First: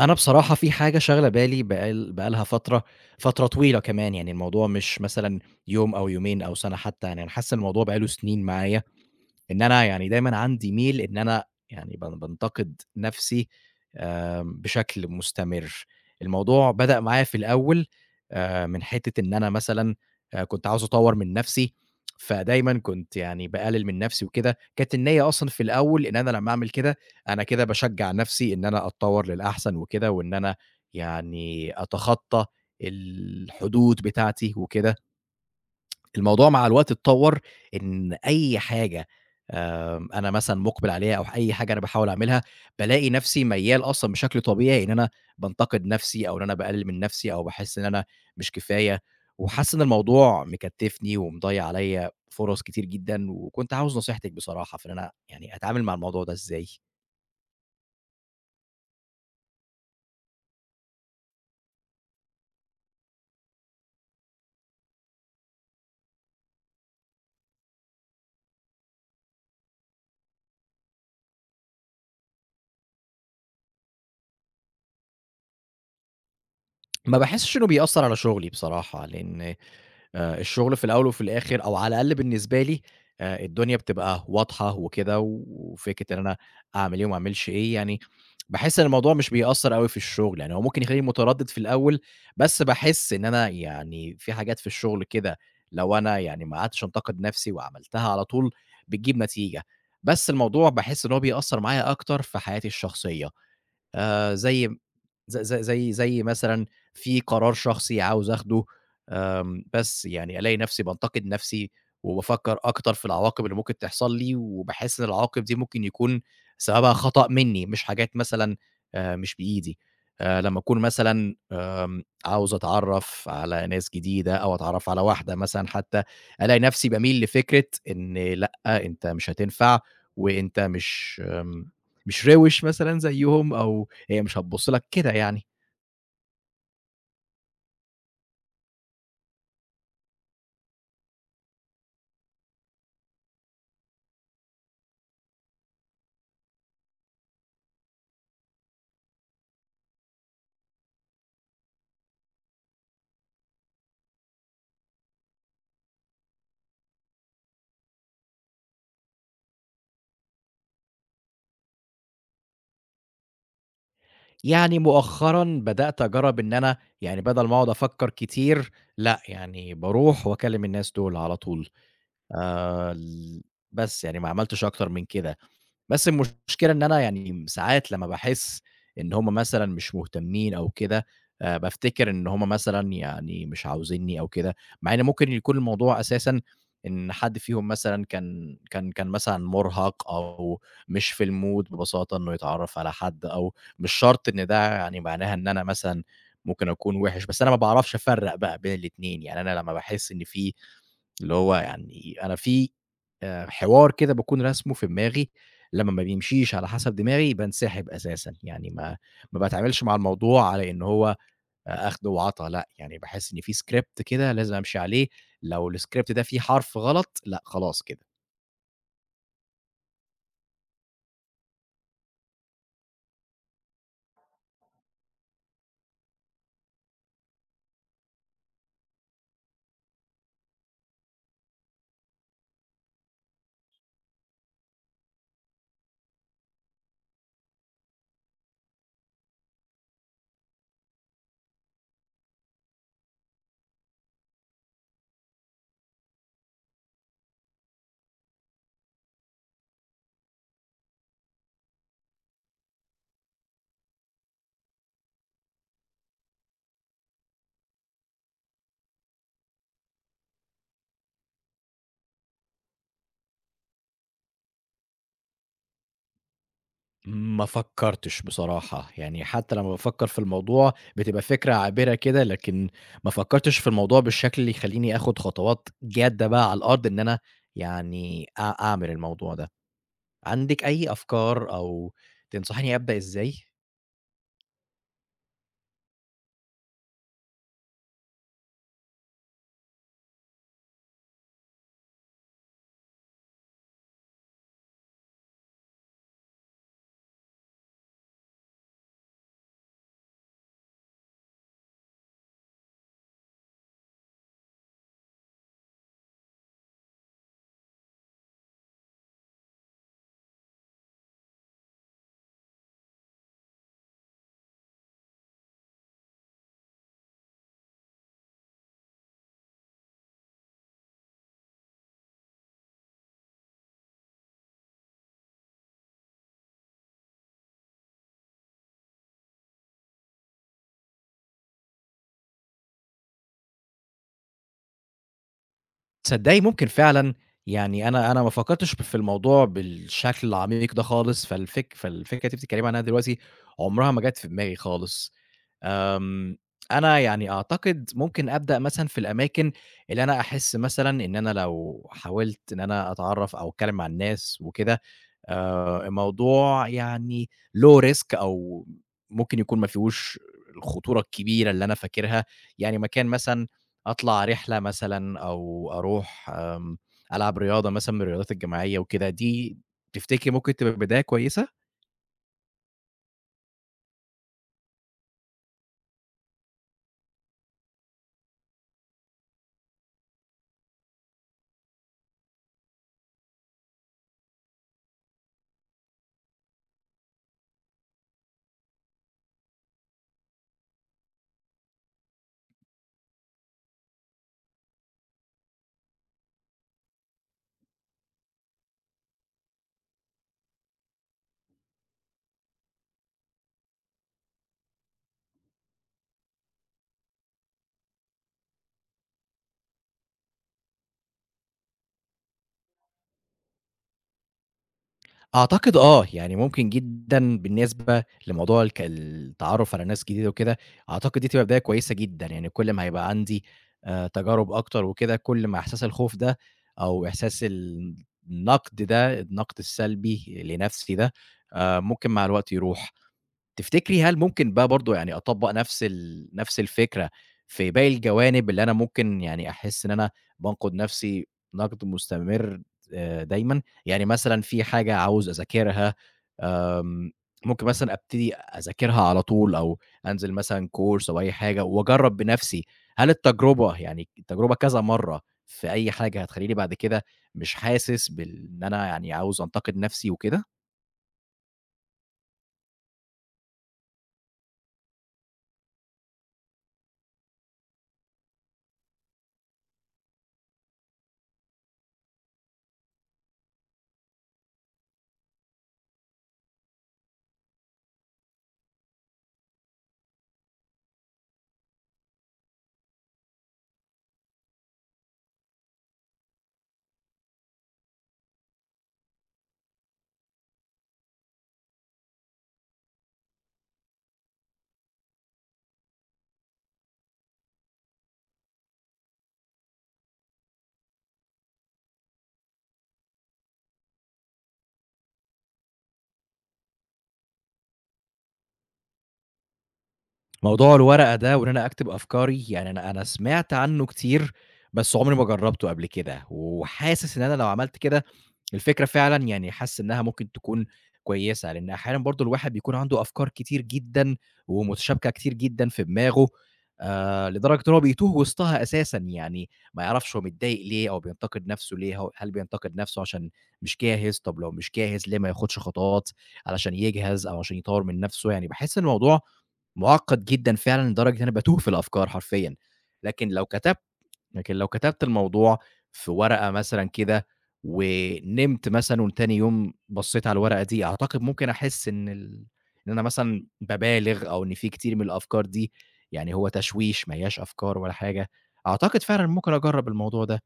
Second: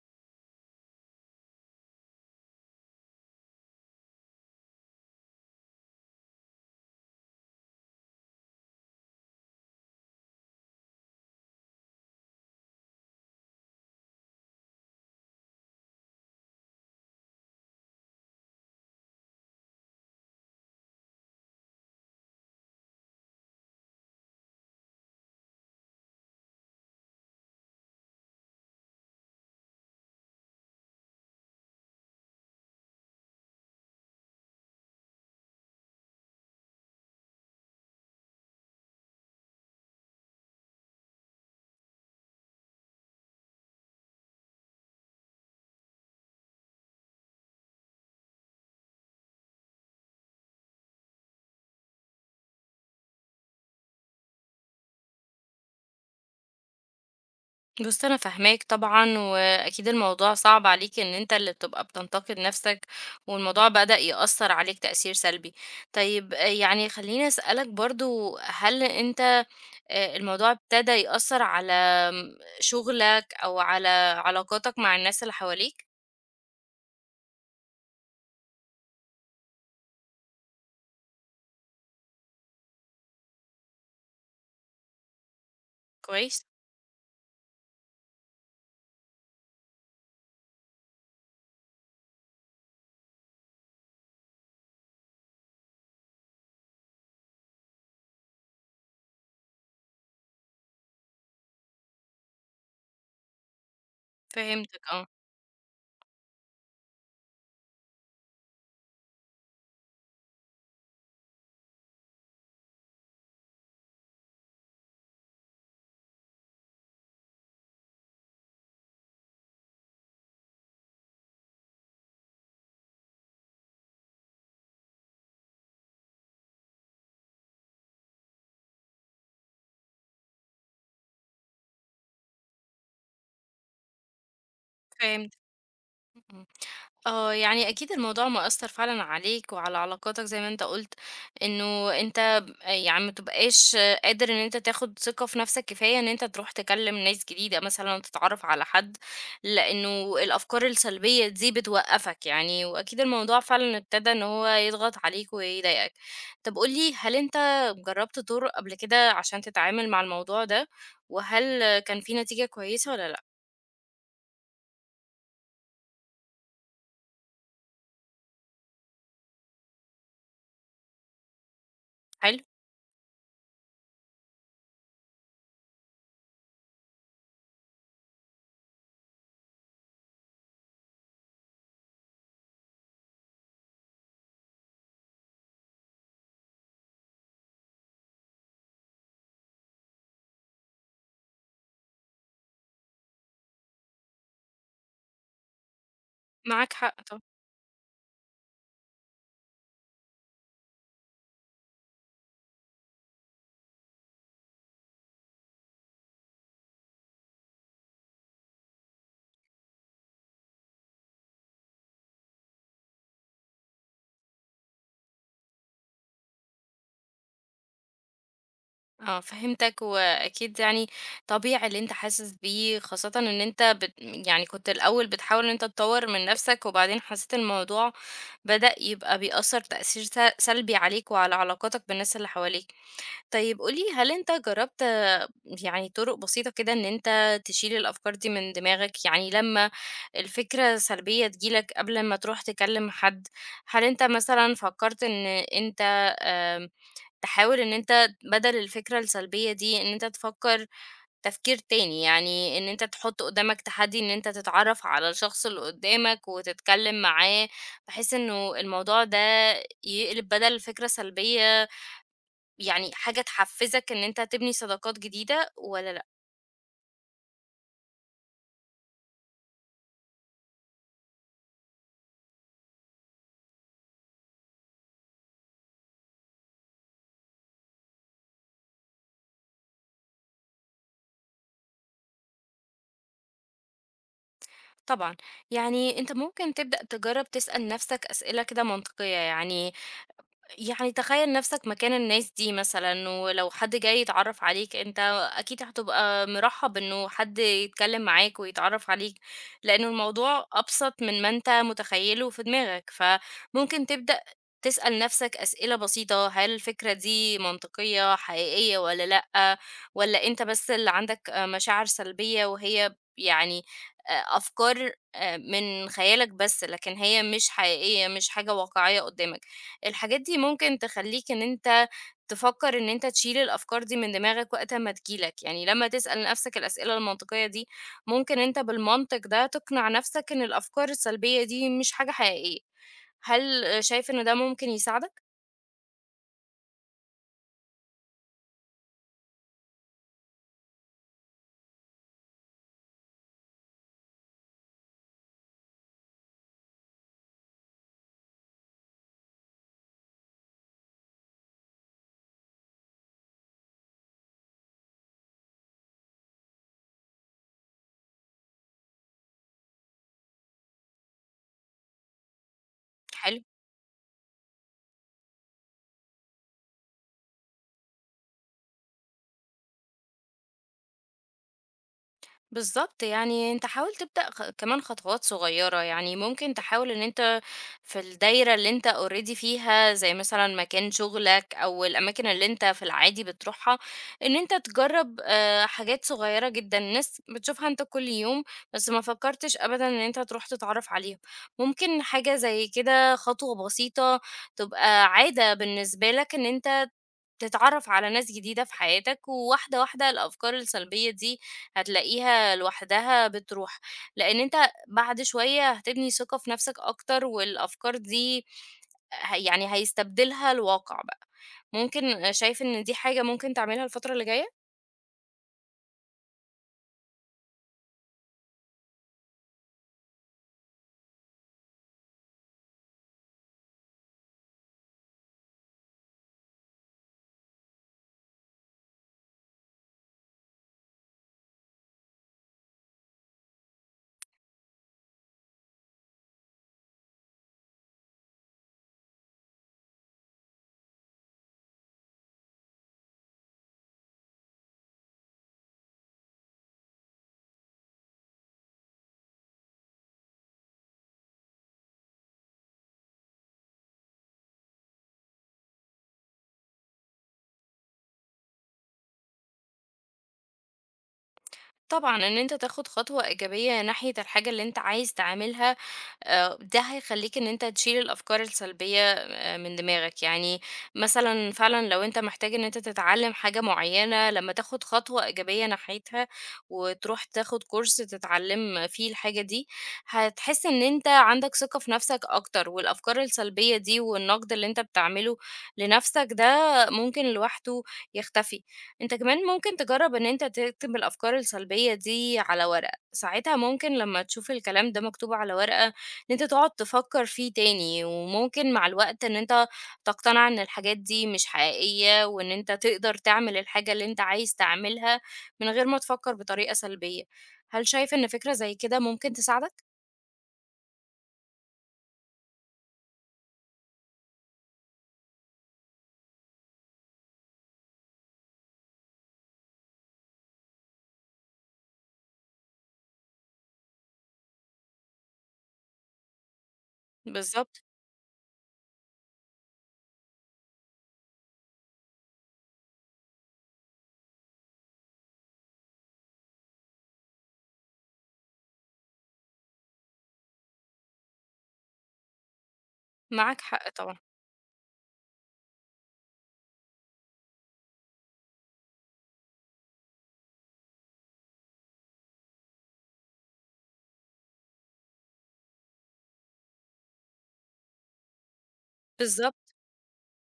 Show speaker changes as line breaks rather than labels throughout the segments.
أنا بصراحة في حاجة شاغلة بالي بقى لها فترة، فترة طويلة كمان، يعني الموضوع مش مثلًا يوم أو يومين أو سَنة حتى، يعني أنا حاسس إن الموضوع بقى له سنين معايا، إن أنا يعني دايمًا عندي ميل إن أنا يعني بانتقد نَفْسي بشكل مستمر. الموضوع بدأ معايا في الأول من حتّة إن أنا مثلًا كنت عاوز أطوّر من نَفْسي، فدايمًا كنت يعني باقلل من نَفْسي وكده، كانت النيّة أصلًا في الأول إن أنا لمّا أعمل كده، أنا كده باشجّع نَفْسي إن أنا أتطوّر للأحسن وكده وإن أنا يعني أتخطّى الحدود بتاعتي وكده. الموضوع مع الوقت اتطور إن أي حاجة أنا مثلًا مُقبل عليها أو أي حاجة أنا باحاول أعملها، بالاقي نفسي ميّال أصلًا بشكل طبيعي إن أنا بانتقد نفسي أو إن أنا باقلل من نفسي أو باحس إن أنا مش كفاية، وحاسس إن الموضوع مكتّفني ومضيّع عليّا فرص كتير جدًا، وكنت عاوز نصيحتِك بصراحة في إن أنا يعني أتعامل مع الموضوع ده إزاي؟
بُص أنا فاهماك طبعًا، وأكيد الموضوع صعب عليك إن أنت اللي بتبقى بتنتقد نَفْسك، والموضوع بدأ يأثّر عليك تأثير سلبي. طيب آه، يعني خلّيني أسألك برضه هل أنت الموضوع ابتدى يأثّر على شُغلك أو على علاقاتك مع الناس اللي حواليك؟
ما باحسش إنه بيأثّر على شغلي بصراحة، لإن الشغل في الأول وفي الآخر أو على الأقل بالنسبة لي الدنيا بتبقى واضحة وكده، وفكرة إن أنا
كويس.
أعمل إيه وما أعملش إيه، يعني باحس إن الموضوع مش بيأثّر أوي في الشغل، يعني هو ممكن يخلّيني متردد في الأول، بس باحس إن أنا يعني في حاجات في الشغل كده لو أنا يعني ما قعدتش أنتقد نَفْسي وعملتها على طول بتجيب نتيجة، بس الموضوع باحس إن هو بيأثّر معايا أكتر في حياتي الشخصية، زي
فهمتك آه.
ز ز زي زي مثلًا في قرار شخصي عاوز آخده، بس يعني ألاقي نفسي بانتقد نفسي، وبافكّر أكتر في العواقب اللي ممكن تحصل لي، وباحس إن العواقب دي ممكن يكون سببها خطأ منّي، مش حاجات مثلًا مش بإيدي. لمّا أكون مثلًا عاوز أتعرّف على ناس جديدة أو أتعرّف على واحدة مثلًا حتى، ألاقي نفسي باميل لفكرة إن لأ، أنت مش هتنفع، وأنت مش مش روِش مثلًا زيّهم أو هي مش هتبُص لك كده
فهمت.
يعني.
إمم. آه، يعني أكيد الموضوع مأثّر فعلًا عليك وعلى علاقاتك زي ما أنت قُلت، إنه أنت يعني ما بتبقاش قادر إن أنت تاخُد ثقة في نَفْسك كفاية إن أنت تروح تكلّم ناس جديدة مثلًا وتتعرّف على حد، لإنه الأفكار السلبية دي بتوقّفك يعني، وأكيد الموضوع فعلًا ابتدى إن هو يضغط عليك ويضايقك. طَب قُل لي هل أنت جرّبت طُرق قبل كده عشان تتعامل مع الموضوع ده، وهل كان في نتيجة كويسة والّا لأ؟
يعني مؤخرًا بدأت أجرّب إن أنا يعني بدل ما أقعد أفكّر كتير، لأ، يعني باروح وأكلّم الناس دول على طول.
حلو.
ال بس، يعني ما عملتش أكتر من كده. بس المشكلة إن أنا يعني ساعات لمّا باحس إن هُم مثلًا مش مهتمين أو كده، بافتكر إن هُم مثلًا يعني مش عاوزينّي أو كده، مع إن ممكن يكون الموضوع أساسًا إن حد فيهم مثلًا كان مثلًا مُرهَق أو مش في الmood ببساطة إنه يتعرّف على حد أو مش شرط إن ده يعني معناها إن أنا مثلًا ممكن
معاك
أكون
حق طبعًا.
وِحِش، بس أنا ما باعرفش أفرّق بقى بين الاتنين، يعني أنا لمّا باحس إن في اللي هو يعني أنا في حوار كده باكون راسمه في دماغي لمّا ما بيمشيش على حسب دماغي بانسحب أساسًا، يعني ما باتعاملش مع الموضوع على إن هو أخد وعطا لأ، يعني باحس إن في script كده لازم أمشي عليه، لو الscript ده فيه حرف غلط لأ، خلاص كده.
آه، فهمتك وأكيد يعني طبيعي اللي أنت حاسس بيه خاصة إن أنت يعني كنت الأول بتحاول إن أنت تطور من نفسك وبعدين حسيت الموضوع بدأ يبقى بيأثر تأثير سلبي عليك وعلى علاقاتك بالناس اللي حواليك. طيب قولي هل أنت جربت يعني طرق بسيطة كده إن أنت تشيل الأفكار دي من دماغك يعني لما الفكرة سلبية تجيلك قبل ما تروح تكلم حد. هل أنت مثلا فكرت إن أنت تحاول إن أنت بدل الفكرة السلبية دي إن أنت تفكر تفكير تاني، يعني إن أنت تحط قدامك تحدي إن أنت تتعرف على الشخص اللي قدامك وتتكلم معاه، بحيث إنه الموضوع ده يقلب بدل الفكرة سلبية يعني حاجة تحفزك إن أنت تبني صداقات جديدة ولا لأ؟
ما فكّرتش بصراحة، يعني حتى لمّا بافكّر في الموضوع بتبقى فكرة عابرة كده، لكن ما فكّرتش في الموضوع بالشكل اللي يخلّيني آخد خطوات جادة بقى على الأرض إن أنا يعني أعمل الموضوع ده. عندِك أي أفكار أو تنصحيني أبدأ إزاي؟
طبعا، يعني أنت ممكن تبدأ تجرب تسأل نفسك أسئلة كده منطقية، يعني يعني تخيل نفسك مكان الناس دي مثلًا، ولو حد جاي يتعرّف عليك أنت أكيد هتبقى مرحّب إنه حد يتكلّم معاك ويتعرّف عليك، لإنه الموضوع أبسط من ما أنت متخيّله في دماغك، فممكن تبدأ تسأل نفسك أسئلة بسيطة، هل الفكرة دي منطقية، حقيقية والّا لأ، والّا أنت بس اللي عندك مشاعر سلبية وهي يعني أفكار من خيالك بس، لكن هي مش حقيقية، مش حاجة واقعية قدّامك. الحاجات دي ممكن تخلّيك إن أنت تفكّر إن أنت تشيل الأفكار دي من دماغك وقت أمّا تيجي لك، يعني لمّا تسأل نَفْسك الأسئلة المنطقية دي، ممكن أنت بالمنطق ده تقنع نَفْسك إن الأفكار السلبية دي مش حاجة حقيقية. هل شايف إن ده ممكن يساعدك؟
تصدّقي ممكن فعلًا، يعني أنا ما فكّرتش في الموضوع بالشكل العميق ده خالص، فالفكرة اللي أنتِ بتتكلّمي عنها دلوقتي عمرها ما جات في دماغي خالص. آمم، أنا يعني أعتقد ممكن أبدأ مثلًا في الأماكن اللي أنا أحس مثلًا إن أنا لو حاولت إن أنا أتعرّف أو أتكلّم مع الناس وكده، الموضوع يعني low risk أو ممكن يكون ما فيهوش الخطورة الكبيرة اللي أنا فاكرها، يعني مكان
حلو.
مثلًا أطلع رحلة مثلًا أو أروح ألعب رياضة مثلًا من الرياضات الجماعية وكده، دي تفتكري ممكن تبقى بداية كويسة؟
بالضبط، يعني أنت حاول تبدأ كمان خطوات صغيّرة، يعني ممكن تحاول إن أنت في الدايرة اللي أنت already فيها زي مثلًا مكان شغلك أو الأماكن اللي أنت في العادي بتروحها، إن أنت تجرّب حاجات صغيّرة جدًا الناس بتشوفها أنت كل يوم، بس ما فكّرتش أبدًا إن أنت تروح تتعرّف عليهم. ممكن حاجة زي كده خطوة بسيطة تبقى عادة بالنسبة لك إن أنت تتعرف على ناس جديدة في حياتك، وواحدة واحدة الأفكار السلبية دي هتلاقيها لوحدها بتروح، لأن أنت بعد شوية هتبني ثقة في نفسك أكتر، والأفكار دي يعني هيستبدلها الواقع بقى. ممكن شايف إن دي حاجة ممكن تعملها الفترة اللي جاية؟
أعتقد آه، يعني ممكن جدًا بالنسبة لموضوع التعرّف على ناس جديدة وكده، أعتقد دي تبقى بداية كويسة جدًا، يعني كل ما هيبقى عندي تجارب أكتر وكده، كل ما إحساس الخوف ده أو إحساس النقد ده، النقد السلبي لنفسي ده، ممكن مع الوقت يروح. تفتكري هل ممكن بقى برضه يعني أطبّق نفس الفكرة في باقي الجوانب اللي أنا ممكن يعني أحس إن أنا بانقد نفسي نقد مستمر دايمًا؟ يعني مثلًا في حاجة عاوز أذاكرها، آمم، ممكن مثلًا أبتدي أذاكرها على طول أو أنزل مثلًا course أو أي حاجة وأجرّب بنفسي، هل التجربة يعني التجربة كذا مرّة في أي حاجة هتخلّيني بعد كده مش حاسس بال إن أنا يعني عاوز أنتقد نفسي وكده؟
طبعًا، إن أنت تاخد خطوة إيجابية ناحية الحاجة اللي أنت عايز تعملها، ده هيخلّيك إن أنت تشيل الأفكار السلبية من دماغك، يعني مثلًا فعلًا لو أنت محتاج إن أنت تتعلم حاجة معينة، لمّا تاخد خطوة إيجابية ناحيتها وتروح تاخد كورس تتعلم فيه الحاجة دي، هتحس إن أنت عندك ثقة في نفسك أكتر، والأفكار السلبية دي والنقد اللي أنت بتعمله لنفسك ده ممكن لوحده يختفي. أنت كمان ممكن تجرب إن أنت تكتب الأفكار السلبية دي على ورقة، ساعتها ممكن لما تشوف الكلام ده مكتوب على ورقة إن أنت تقعد تفكر فيه تاني، وممكن مع الوقت إن أنت تقتنع إن الحاجات دي مش حقيقية وإن أنت تقدر تعمل الحاجة اللي أنت عايز تعملها من غير ما تفكر بطريقة سلبية. هل شايف إن فكرة زي كده ممكن تساعدك؟
موضوع الورقة ده وإن أنا أكتب أفكاري، يعني أنا سمعت عنّه كتير، بس عمري ما جرّبته قبل كده، وحاسس إن أنا لو عملت كده الفكرة فعلًا يعني حاسس إنها ممكن تكون كويسة، لإن أحيانًا برضه الواحد بيكون عنده أفكار كتير جدًا ومتشابكة كتير جدًا في دماغه، لدرجة إن هو
بالظبط.
بيتوه وسطها أساسًا، يعني ما يعرفش هو متضايق ليه أو بينتقد نَفْسه ليه، هل بينتقد نَفْسه عشان مش جاهز، طب لو مش جاهز ليه ما ياخدش خطوات علشان يجهز أو عشان يطوّر من نَفْسه، يعني باحس إن الموضوع مُعقّد جدًا فعلًا لدرجة إن أنا باتوه في الأفكار حرفيًا، لكن لو
معاك
كتبت
حق طبعا.
لكن لو كتبت الموضوع في ورقة مثلًا كده، ونمت مثلًا وتاني يوم بصيت على الورقة دي، أعتقد ممكن أحس إن ال إن أنا مثلًا بابالغ أو إن في كتير من الأفكار دي يعني هو تشويش ما هياش أفكار ولا حاجة، أعتقد فعلًا ممكن
بالظبط.
أجرّب الموضوع ده،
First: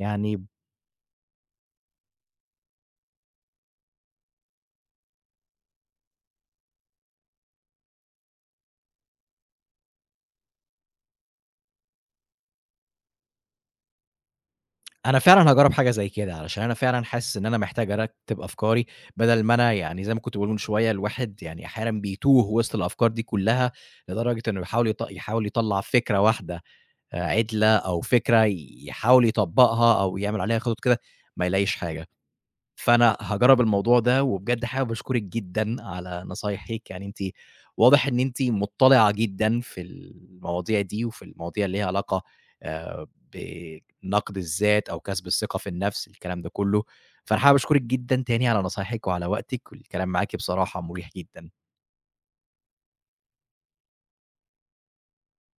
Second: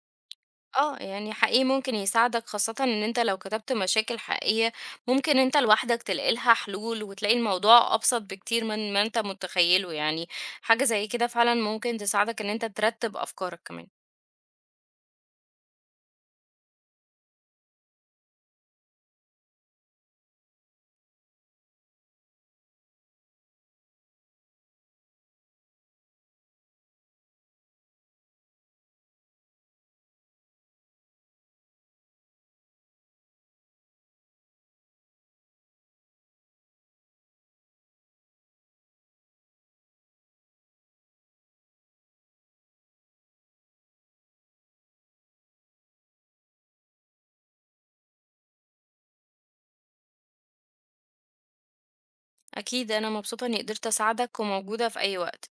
يعني
آه، يعني حقيقي ممكن يساعدك خاصة إن أنت لو كتبت مشاكل حقيقية ممكن أنت لوحدك تلاقي لها حلول وتلاقي الموضوع أبسط بكتير من ما أنت متخيله، يعني حاجة زي كده فعلا ممكن تساعدك إن أنت ترتب أفكارك كمان.
أنا فعلًا هاجرّب حاجة زي كده، علشان أنا فعلًا حاسس إن أنا محتاج أرتّب أفكاري، بدل ما أنا يعني زي ما كنت باقول من شوية الواحد يعني أحيانًا بيتوه وسط الأفكار دي كلّها، لدرجة إنه يحاول يطلّع فكرة واحدة. عِدلة أو فكرة يحاول يطبّقها أو يعمل عليها خطط كده، ما يلاقيش حاجة. فأنا هاجرّب الموضوع ده، وبجد حابب أشكرِك جدًا على نصايحِك، يعني أنتِ واضح إن أنتِ مُطّلِعة جدًا في المواضيع دي، وفي المواضيع اللي ليها علاقة آآ بنقد الذات أو كسب الثقة في النفس، الكلام ده كُلّه. فأنا حابب أشكرِك جدًا تاني على نصايحِك وعلى وقتِك، والكلام معاكِ بصراحة مُريح جدًا.
أكيد أنا مبسوطة إني قدرت أساعدك وموجودة في أي وقت.